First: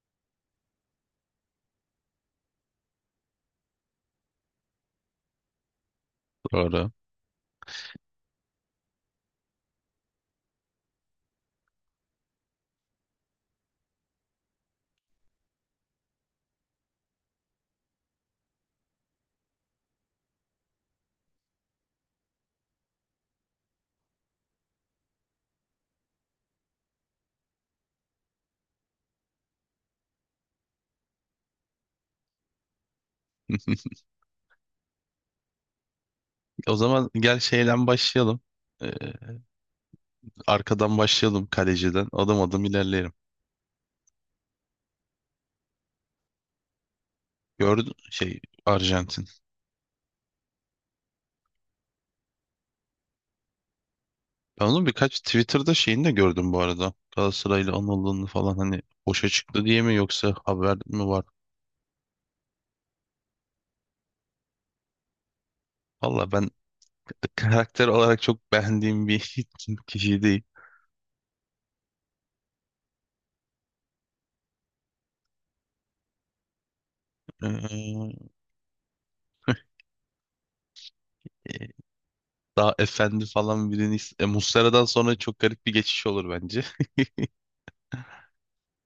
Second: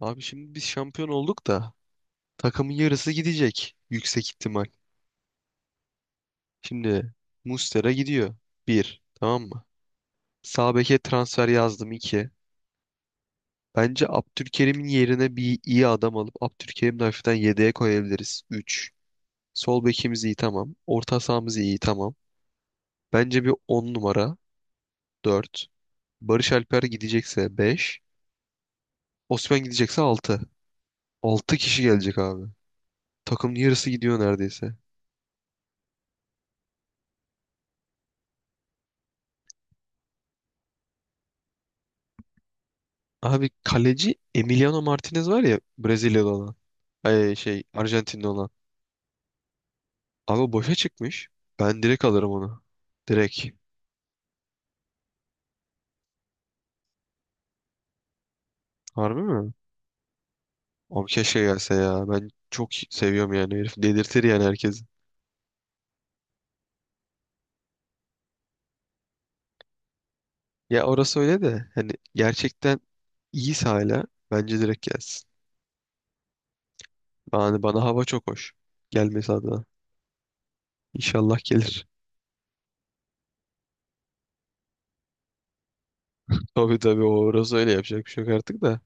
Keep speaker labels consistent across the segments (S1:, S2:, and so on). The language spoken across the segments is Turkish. S1: Abi, şimdi biz şampiyon olduk da takımın yarısı gidecek yüksek ihtimal.
S2: Doğru.
S1: Şimdi Muslera gidiyor. Bir. Tamam mı? Sağ beke transfer yazdım. İki. Bence Abdülkerim'in yerine bir iyi adam alıp Abdülkerim'i de hafiften yedeğe koyabiliriz. Üç. Sol bekimiz iyi, tamam. Orta sahamız iyi, tamam. Bence bir 10 numara. Dört. Barış Alper gidecekse, 5. Osman gidecekse, 6. 6 kişi gelecek abi. Takımın yarısı gidiyor neredeyse.
S2: O zaman gel şeyden başlayalım. Ee, Arkadan başlayalım kaleciden. Adım adım ilerleyelim.
S1: Abi, kaleci Emiliano Martinez var ya, Brezilyalı olan. Ay,
S2: Gördün
S1: Arjantinli
S2: şey,
S1: olan.
S2: Arjantin.
S1: Abi, o boşa çıkmış. Ben direkt alırım onu. Direkt.
S2: Ben onun birkaç Twitter'da şeyini de gördüm bu arada. Galatasaray'la anıldığını falan, hani
S1: Harbi
S2: boşa
S1: mi?
S2: çıktı diye mi yoksa haber
S1: Abi,
S2: mi var?
S1: keşke gelse ya. Ben çok seviyorum yani herif. Delirtir yani herkesi.
S2: Valla ben karakter olarak çok beğendiğim bir kişi değil.
S1: Ya orası öyle de hani gerçekten iyiyse hala bence direkt gelsin. Yani bana hava çok hoş. Gelmesi
S2: Ee,
S1: adına. İnşallah gelir.
S2: daha efendi falan birini... Muslera'dan sonra çok garip bir geçiş olur bence.
S1: Tabii tabii, o orası öyle, yapacak bir şey yok artık da.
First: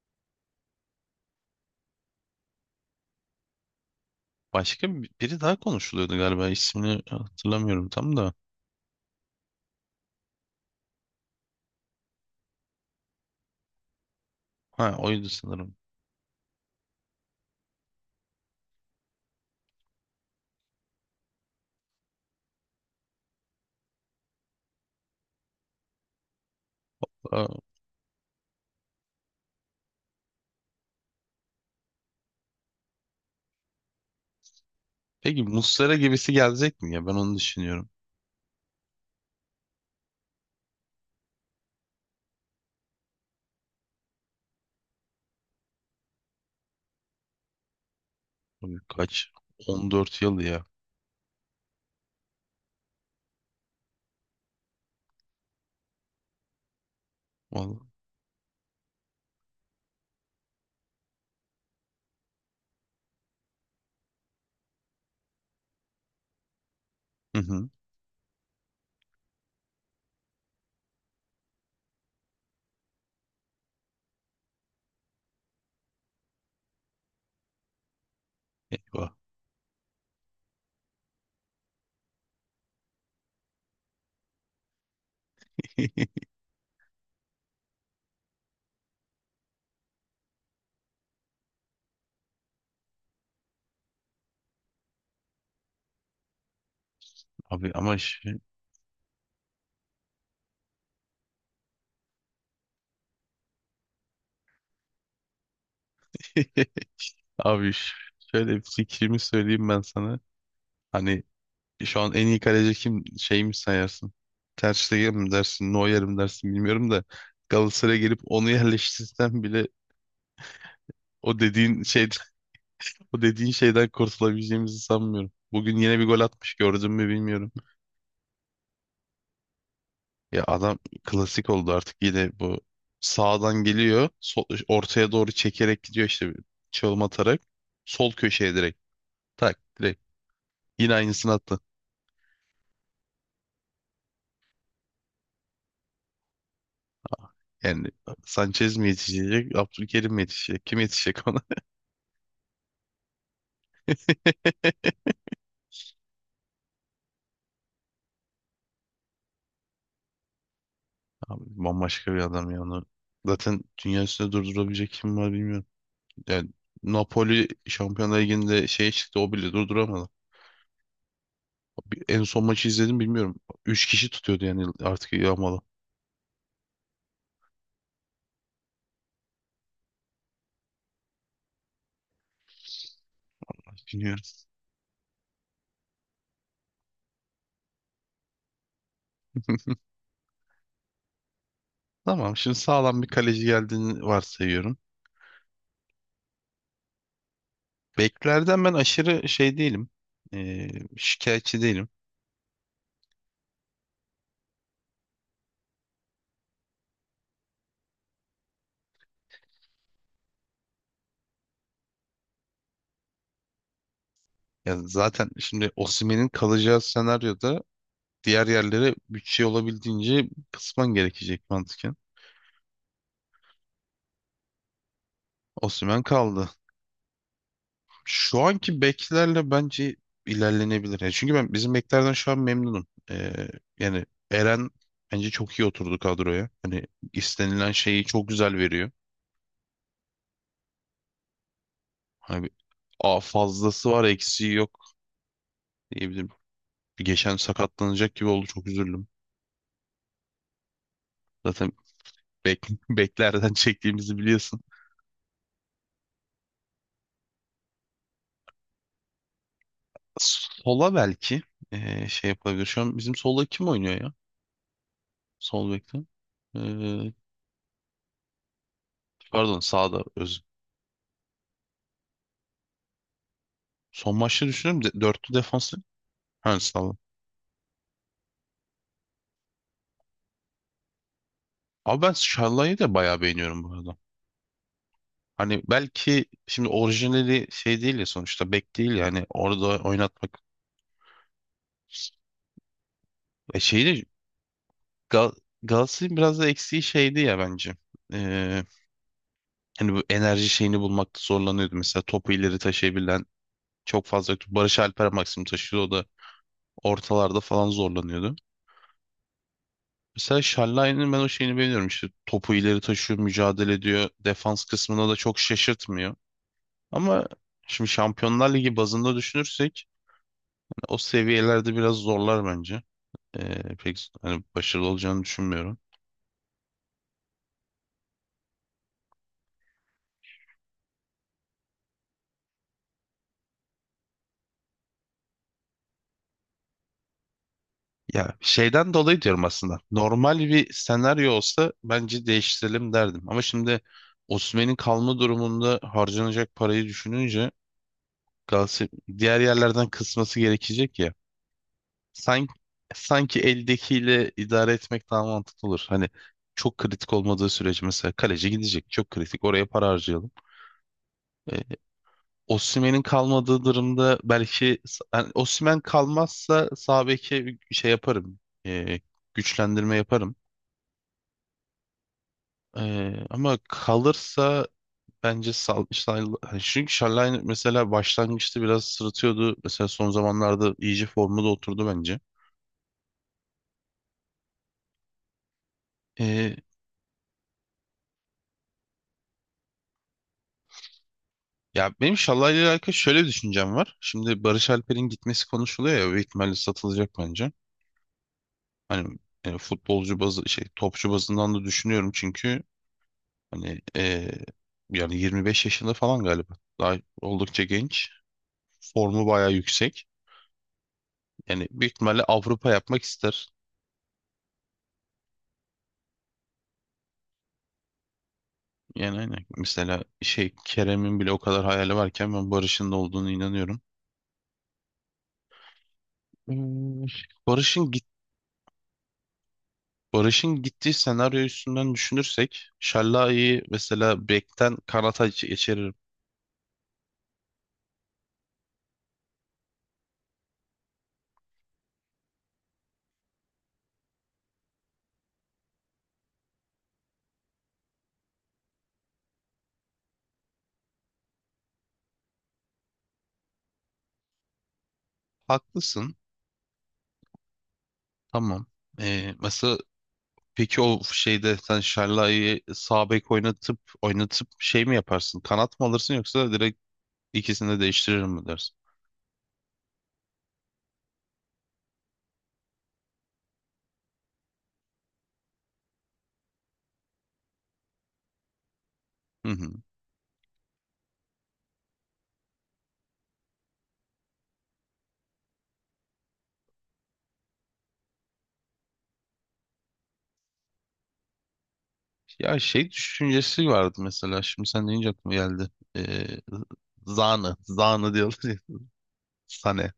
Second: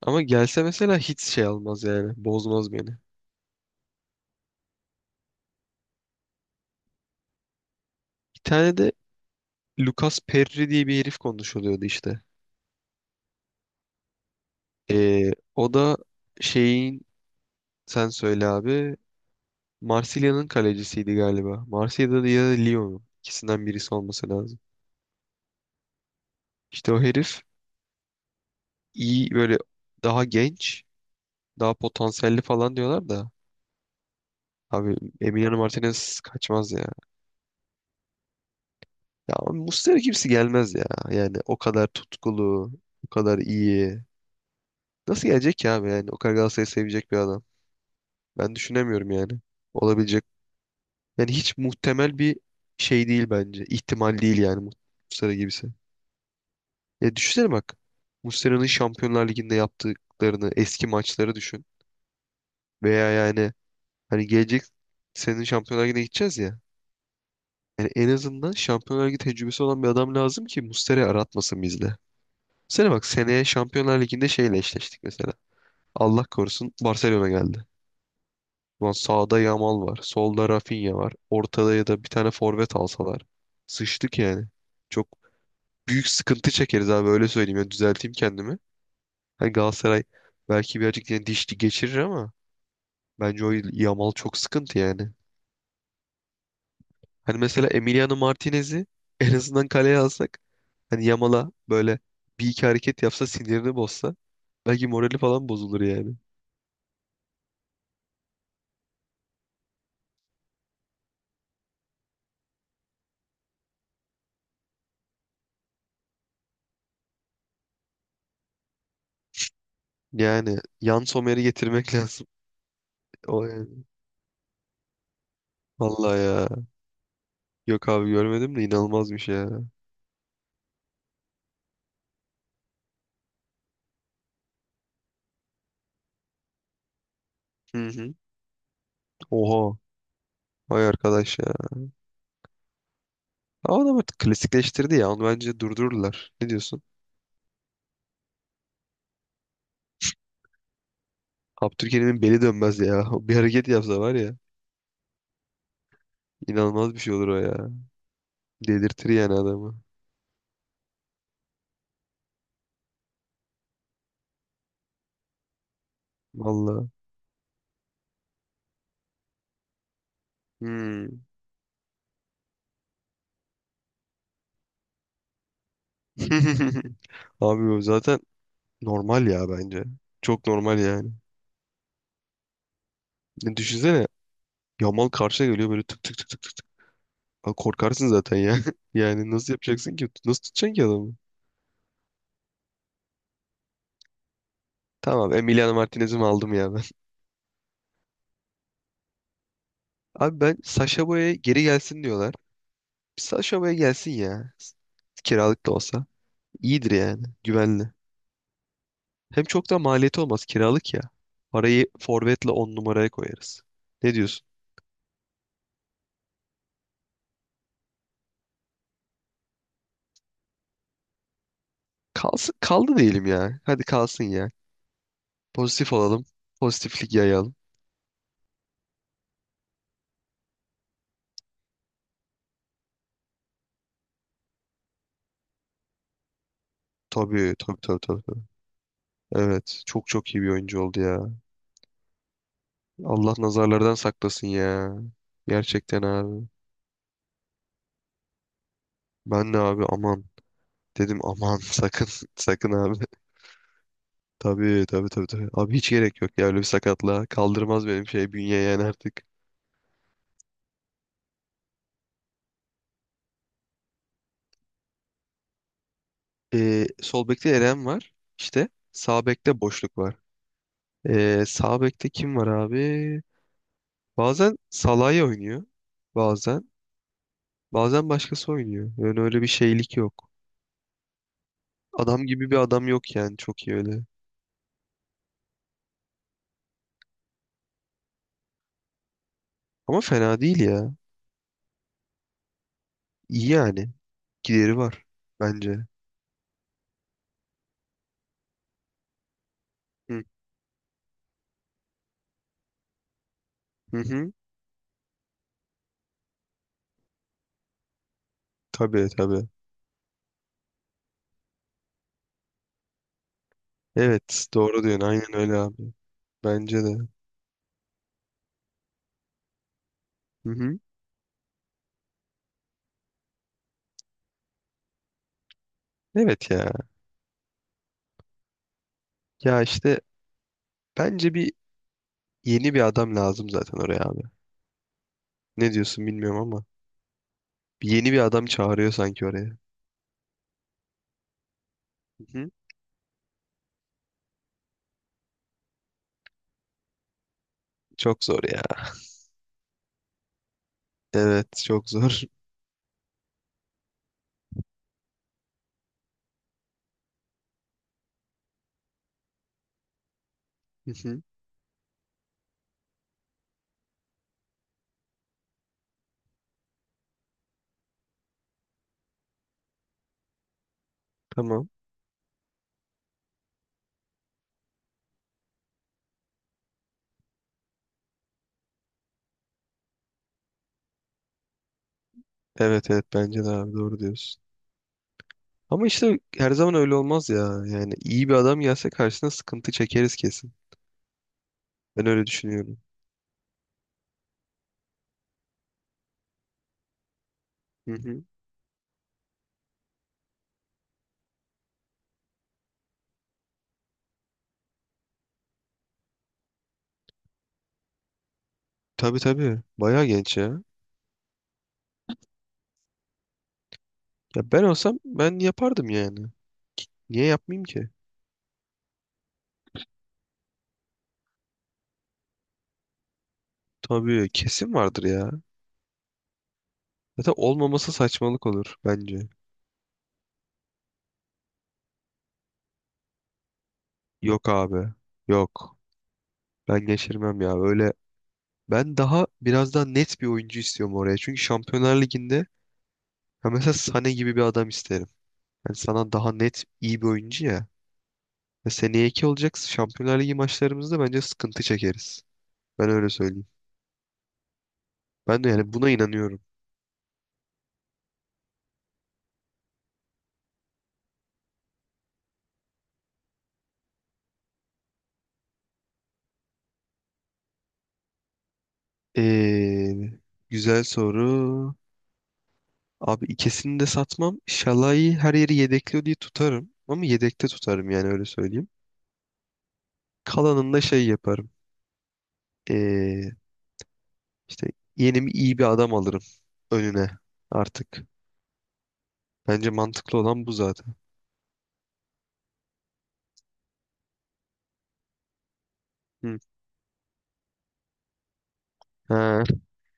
S1: Ama gelse mesela hiç şey almaz yani. Bozmaz beni.
S2: Biri daha konuşuluyordu galiba, ismini hatırlamıyorum tam da.
S1: Bir tane de Lucas Perri diye bir herif konuşuluyordu işte.
S2: Ha, oydu
S1: O
S2: sanırım.
S1: da şeyin, sen söyle abi, Marsilya'nın kalecisiydi galiba. Marsilya'da da ya da Lyon'un, ikisinden birisi olması lazım. İşte o herif
S2: Aa,
S1: iyi böyle, daha genç, daha potansiyelli falan diyorlar da abi,
S2: peki
S1: Emiliano
S2: Muslera
S1: Martinez
S2: gibisi
S1: kaçmaz
S2: gelecek
S1: ya.
S2: mi ya? Ben onu düşünüyorum.
S1: Ya Muslera kimse gelmez ya. Yani o kadar tutkulu, o kadar iyi. Nasıl gelecek ki abi, yani o kadar Galatasaray'ı sevecek bir adam. Ben
S2: Abi
S1: düşünemiyorum
S2: kaç?
S1: yani.
S2: 14
S1: Olabilecek,
S2: yıl ya.
S1: yani hiç muhtemel bir şey değil bence. İhtimal değil yani, Muslera gibisi. Ya düşünsene bak.
S2: Vallahi.
S1: Muslera'nın Şampiyonlar Ligi'nde yaptıklarını, eski maçları düşün. Veya yani hani gelecek, senin Şampiyonlar Ligi'ne gideceğiz ya.
S2: Hı hı.
S1: Yani en azından Şampiyonlar Ligi tecrübesi olan bir adam lazım ki Muslera'yı aratmasın bizde. Sene bak, seneye Şampiyonlar Ligi'nde şeyle eşleştik mesela. Allah korusun, Barcelona geldi. Ulan
S2: Eyvah.
S1: sağda Yamal var, solda Rafinha var. Ortada ya da bir tane forvet alsalar. Sıçtık yani. Çok büyük sıkıntı çekeriz abi, öyle söyleyeyim. Yani düzelteyim kendimi. Hani Galatasaray belki birazcık yani diş geçirir ama bence o Yamal çok sıkıntı yani. Hani mesela
S2: Abi ama
S1: Emiliano
S2: ş-
S1: Martinez'i en azından kaleye alsak, hani Yamal'a böyle bir iki hareket yapsa, sinirini bozsa, belki morali falan bozulur yani.
S2: abi ş- Şöyle bir fikrimi söyleyeyim ben sana. Hani şu an en iyi kaleci kim, şey mi sayarsın? Ter Stegen mi dersin, Neuer mi dersin bilmiyorum da, Galatasaray'a gelip onu yerleştirsem bile
S1: Yani Yan
S2: o
S1: Sommer'i
S2: dediğin
S1: getirmek
S2: şeyden
S1: lazım.
S2: o
S1: O
S2: dediğin
S1: yani.
S2: şeyden kurtulabileceğimizi sanmıyorum. Bugün yine bir
S1: Vallahi
S2: gol
S1: ya.
S2: atmış, gördün mü bilmiyorum.
S1: Yok abi, görmedim de inanılmazmış ya.
S2: Ya adam klasik oldu artık. Yine bu, sağdan geliyor sol, ortaya doğru çekerek gidiyor, işte bir çalım atarak
S1: Hı
S2: sol
S1: hı.
S2: köşeye direkt, tak
S1: Oha.
S2: direkt,
S1: Vay
S2: yine aynısını
S1: arkadaş ya.
S2: attı.
S1: Ama adam artık klasikleştirdi ya. Onu bence durdururlar. Ne diyorsun?
S2: Yani Sanchez mi yetişecek, Abdülkerim mi yetişecek, kim yetişecek ona?
S1: Abdülkerim'in beli dönmez ya. O bir hareket yapsa var ya. İnanılmaz bir şey olur o ya. Delirtir yani adamı.
S2: Abi bambaşka bir adam ya onu, zaten dünya üstünde durdurabilecek kim var bilmiyorum. Yani
S1: Vallahi.
S2: Napoli Şampiyonlar Ligi'nde şeye çıktı, o bile durduramadı.
S1: Hmm.
S2: En son maçı izledim bilmiyorum. Üç kişi tutuyordu yani artık, yağmalı.
S1: Abi, o zaten normal ya bence. Çok normal yani. Ne düşünsene.
S2: Bilmiyorum.
S1: Yamal karşına geliyor böyle, tık tık tık tık tık. Abi, korkarsın zaten ya. Yani nasıl yapacaksın ki? Nasıl tutacaksın ki adamı?
S2: Tamam. Şimdi sağlam bir kaleci geldiğini varsayıyorum.
S1: Tamam, Emiliano Martinez'i mi aldım ya ben.
S2: Beklerden ben aşırı şey değilim.
S1: Abi, ben
S2: Ee,
S1: Sacha Boey'e
S2: şikayetçi
S1: geri
S2: değilim.
S1: gelsin diyorlar. Sacha Boey gelsin ya. Kiralık da olsa. İyidir yani. Güvenli. Hem çok da maliyeti olmaz kiralık ya. Parayı forvetle 10 numaraya koyarız. Ne diyorsun?
S2: Ya zaten şimdi Osimhen'in kalacağı senaryoda diğer yerlere bütçe olabildiğince kısman gerekecek mantıken.
S1: Kalsın, kaldı diyelim ya. Hadi kalsın ya. Pozitif
S2: Osimhen
S1: olalım.
S2: kaldı.
S1: Pozitiflik yayalım.
S2: Şu anki beklerle bence ilerlenebilir. Yani çünkü ben bizim beklerden şu an memnunum. Yani Eren bence çok iyi oturdu kadroya. Hani
S1: Tabii
S2: istenilen
S1: tabii tabii
S2: şeyi
S1: tabii.
S2: çok
S1: Tabii.
S2: güzel veriyor.
S1: Evet, çok çok iyi bir oyuncu oldu ya.
S2: Hani bir- a,
S1: Allah
S2: fazlası
S1: nazarlardan
S2: var
S1: saklasın
S2: eksiği yok
S1: ya. Gerçekten
S2: diyebilirim.
S1: abi.
S2: Bir geçen sakatlanacak gibi oldu, çok üzüldüm.
S1: Ben de abi, aman. Dedim aman,
S2: Zaten
S1: sakın, sakın abi.
S2: beklerden çektiğimizi biliyorsun.
S1: Tabii tabii tabii tabii. Abi, hiç gerek yok ya öyle bir sakatlığa. Kaldırmaz benim şey bünye yani artık.
S2: Sola belki e, şey yapabilir. Şu an bizim solda kim oynuyor ya? Sol bekte. E,
S1: Sol bekte Eren var. İşte sağ
S2: pardon,
S1: bekte boşluk
S2: sağda
S1: var.
S2: öz.
S1: Sağ bekte kim var abi?
S2: Son maçta
S1: Bazen
S2: düşünüyorum de,
S1: Salah'ı
S2: dörtlü
S1: oynuyor.
S2: defansı. Ha,
S1: Bazen.
S2: sağda.
S1: Bazen başkası oynuyor. Yani öyle bir şeylik yok.
S2: Abi ben
S1: Adam gibi bir
S2: Şallay'ı
S1: adam
S2: da
S1: yok
S2: bayağı
S1: yani,
S2: beğeniyorum
S1: çok
S2: bu
S1: iyi
S2: arada.
S1: öyle.
S2: Hani belki şimdi orijinali şey değil ya, sonuçta bek değil yani orada
S1: Ama
S2: oynatmak.
S1: fena değil ya. İyi
S2: E şeyi
S1: yani.
S2: de
S1: Gideri var
S2: Gal
S1: bence.
S2: Galatasaray'ın biraz da eksiği şeydi ya bence. Ee, hani bu
S1: Hı
S2: enerji şeyini bulmakta zorlanıyordu. Mesela topu ileri taşıyabilen
S1: hı.
S2: çok
S1: Hı.
S2: fazla yoktu. Barış Alper maksimum taşıyordu. O da ortalarda falan zorlanıyordu.
S1: Tabii tabii.
S2: Mesela Şallay'ın ben o şeyini beğeniyorum. İşte topu ileri taşıyor, mücadele ediyor.
S1: Evet
S2: Defans
S1: doğru diyorsun,
S2: kısmına da
S1: aynen
S2: çok
S1: öyle abi.
S2: şaşırtmıyor.
S1: Bence de.
S2: Ama şimdi Şampiyonlar Ligi bazında düşünürsek
S1: Hı hı.
S2: hani o seviyelerde biraz zorlar bence. Pek hani başarılı olacağını düşünmüyorum.
S1: Evet ya. Ya işte bence bir yeni bir adam lazım zaten oraya abi. Ne diyorsun bilmiyorum ama. Bir yeni bir
S2: Ya
S1: adam çağırıyor
S2: şeyden dolayı
S1: sanki
S2: diyorum
S1: oraya.
S2: aslında. Normal bir senaryo olsa bence
S1: Hı hı.
S2: değiştirelim derdim. Ama şimdi Osimhen'in kalma durumunda harcanacak parayı düşününce
S1: Çok zor ya.
S2: Galatasaray diğer yerlerden kısması gerekecek ya.
S1: Evet, çok zor.
S2: Sanki, sanki eldekiyle idare etmek daha mantıklı olur. Hani çok kritik olmadığı sürece, mesela kaleci gidecek. Çok kritik. Oraya para harcayalım.
S1: Hı hı.
S2: E, Osimhen'in kalmadığı durumda belki, yani Osimhen kalmazsa sağ beke şey yaparım. E, güçlendirme yaparım.
S1: Tamam.
S2: Ama kalırsa bence hani çünkü Şallayn mesela başlangıçta biraz sırıtıyordu. Mesela son zamanlarda iyice formda oturdu bence.
S1: Evet evet, bence de abi, doğru diyorsun. Ama işte her
S2: Ee,
S1: zaman öyle olmaz ya. Yani iyi bir adam gelse karşısına sıkıntı çekeriz kesin.
S2: ya
S1: Ben
S2: benim
S1: öyle
S2: Şallay'la ile
S1: düşünüyorum.
S2: alakalı şöyle bir düşüncem var. Şimdi Barış Alper'in gitmesi konuşuluyor ya, büyük ihtimalle satılacak bence.
S1: Hı hı.
S2: Hani e, futbolcu bazı şey, topçu bazından da düşünüyorum çünkü hani e, yani 25 yaşında falan galiba. Daha oldukça genç.
S1: Tabii
S2: Formu bayağı
S1: tabii. Bayağı
S2: yüksek.
S1: genç ya.
S2: Yani büyük ihtimalle Avrupa yapmak ister.
S1: Ya ben olsam ben yapardım yani. Niye yapmayayım ki?
S2: Yani aynen. Mesela şey Kerem'in bile o kadar hayali varken ben Barış'ın da olduğunu inanıyorum.
S1: Tabii kesin vardır ya.
S2: Hmm,
S1: Zaten olmaması
S2: Barış'ın git
S1: saçmalık olur bence.
S2: Barış'ın gittiği senaryo üstünden düşünürsek Şallai'yi mesela
S1: Yok
S2: bekten
S1: abi.
S2: kanata
S1: Yok.
S2: geçiririm.
S1: Ben geçirmem ya. Öyle, ben daha biraz daha net bir oyuncu istiyorum oraya. Çünkü Şampiyonlar Ligi'nde, ya mesela Sané gibi bir adam isterim. Yani sana daha net iyi bir oyuncu ya. Ya seneye iki olacak Şampiyonlar Ligi maçlarımızda bence sıkıntı çekeriz. Ben öyle söyleyeyim. Ben de yani buna
S2: Haklısın.
S1: inanıyorum.
S2: Tamam. Mesela peki o şeyde sen Şallai'yi sağ bek oynatıp şey mi yaparsın? Kanat mı alırsın yoksa direkt ikisini de değiştirir mi dersin?
S1: Ee, Güzel soru. Abi, ikisini de satmam. Şalay'ı her yeri yedekliyor diye tutarım. Ama yedekte tutarım yani, öyle söyleyeyim.
S2: Hı hı.
S1: Kalanını da şey yaparım. Ee, işte yeni bir iyi bir adam alırım önüne artık. Bence mantıklı olan bu zaten.
S2: Ya şey düşüncesi vardı mesela. Şimdi sen deyince aklıma geldi. Ee,
S1: Hı.
S2: Zanı. Zanı diyorlar ya.
S1: Ha.
S2: Sane.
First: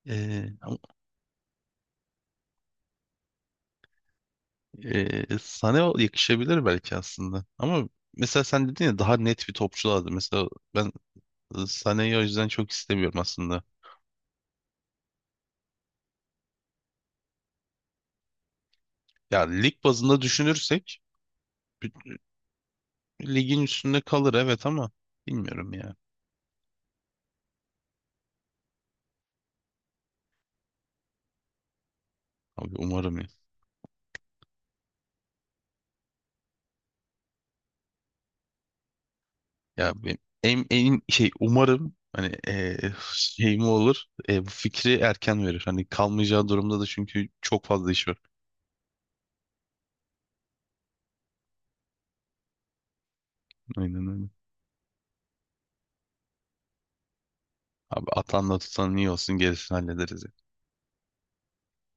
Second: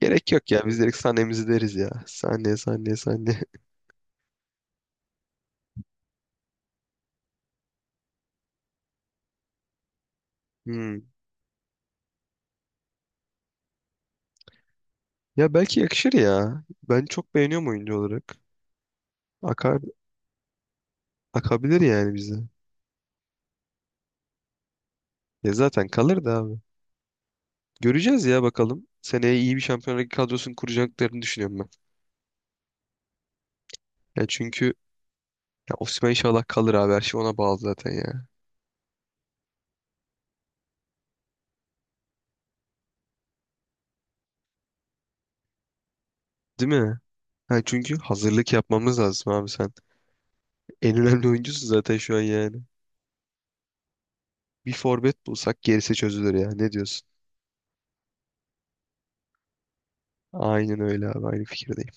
S1: Gerek yok
S2: Ee,
S1: ya. Biz
S2: ama-
S1: direkt sahnemizi deriz ya. Sahne sahne sahne.
S2: Sane o- yakışabilir belki aslında. Ama mesela sen dedin ya, daha net bir topçu lazım. Mesela ben
S1: Hmm.
S2: e, Sane'yi o yüzden çok istemiyorum aslında.
S1: Ya belki yakışır ya. Ben çok beğeniyorum oyuncu olarak.
S2: Ya
S1: Akar,
S2: lig bazında düşünürsek
S1: akabilir yani bize.
S2: ligin üstünde kalır evet, ama
S1: Ya
S2: bilmiyorum
S1: zaten
S2: ya.
S1: kalır da abi. Göreceğiz ya bakalım. Seneye iyi bir Şampiyonlar Ligi kadrosunu kuracaklarını düşünüyorum ben.
S2: Abi umarım ya.
S1: Ya çünkü, ya Osimhen inşallah kalır abi. Her şey ona bağlı zaten ya.
S2: Ya ben en şey umarım hani e, şey mi olur, e, bu fikri erken verir. Hani kalmayacağı
S1: Değil
S2: durumda da
S1: mi?
S2: çünkü
S1: Ha,
S2: çok fazla
S1: çünkü
S2: iş var.
S1: hazırlık yapmamız lazım abi sen. En önemli oyuncusun zaten şu an yani.
S2: Aynen öyle.
S1: Bir forvet bulsak gerisi çözülür ya. Ne diyorsun?
S2: Abi atanla tutan iyi olsun, gerisini hallederiz.
S1: Aynen öyle abi. Aynı fikirdeyim.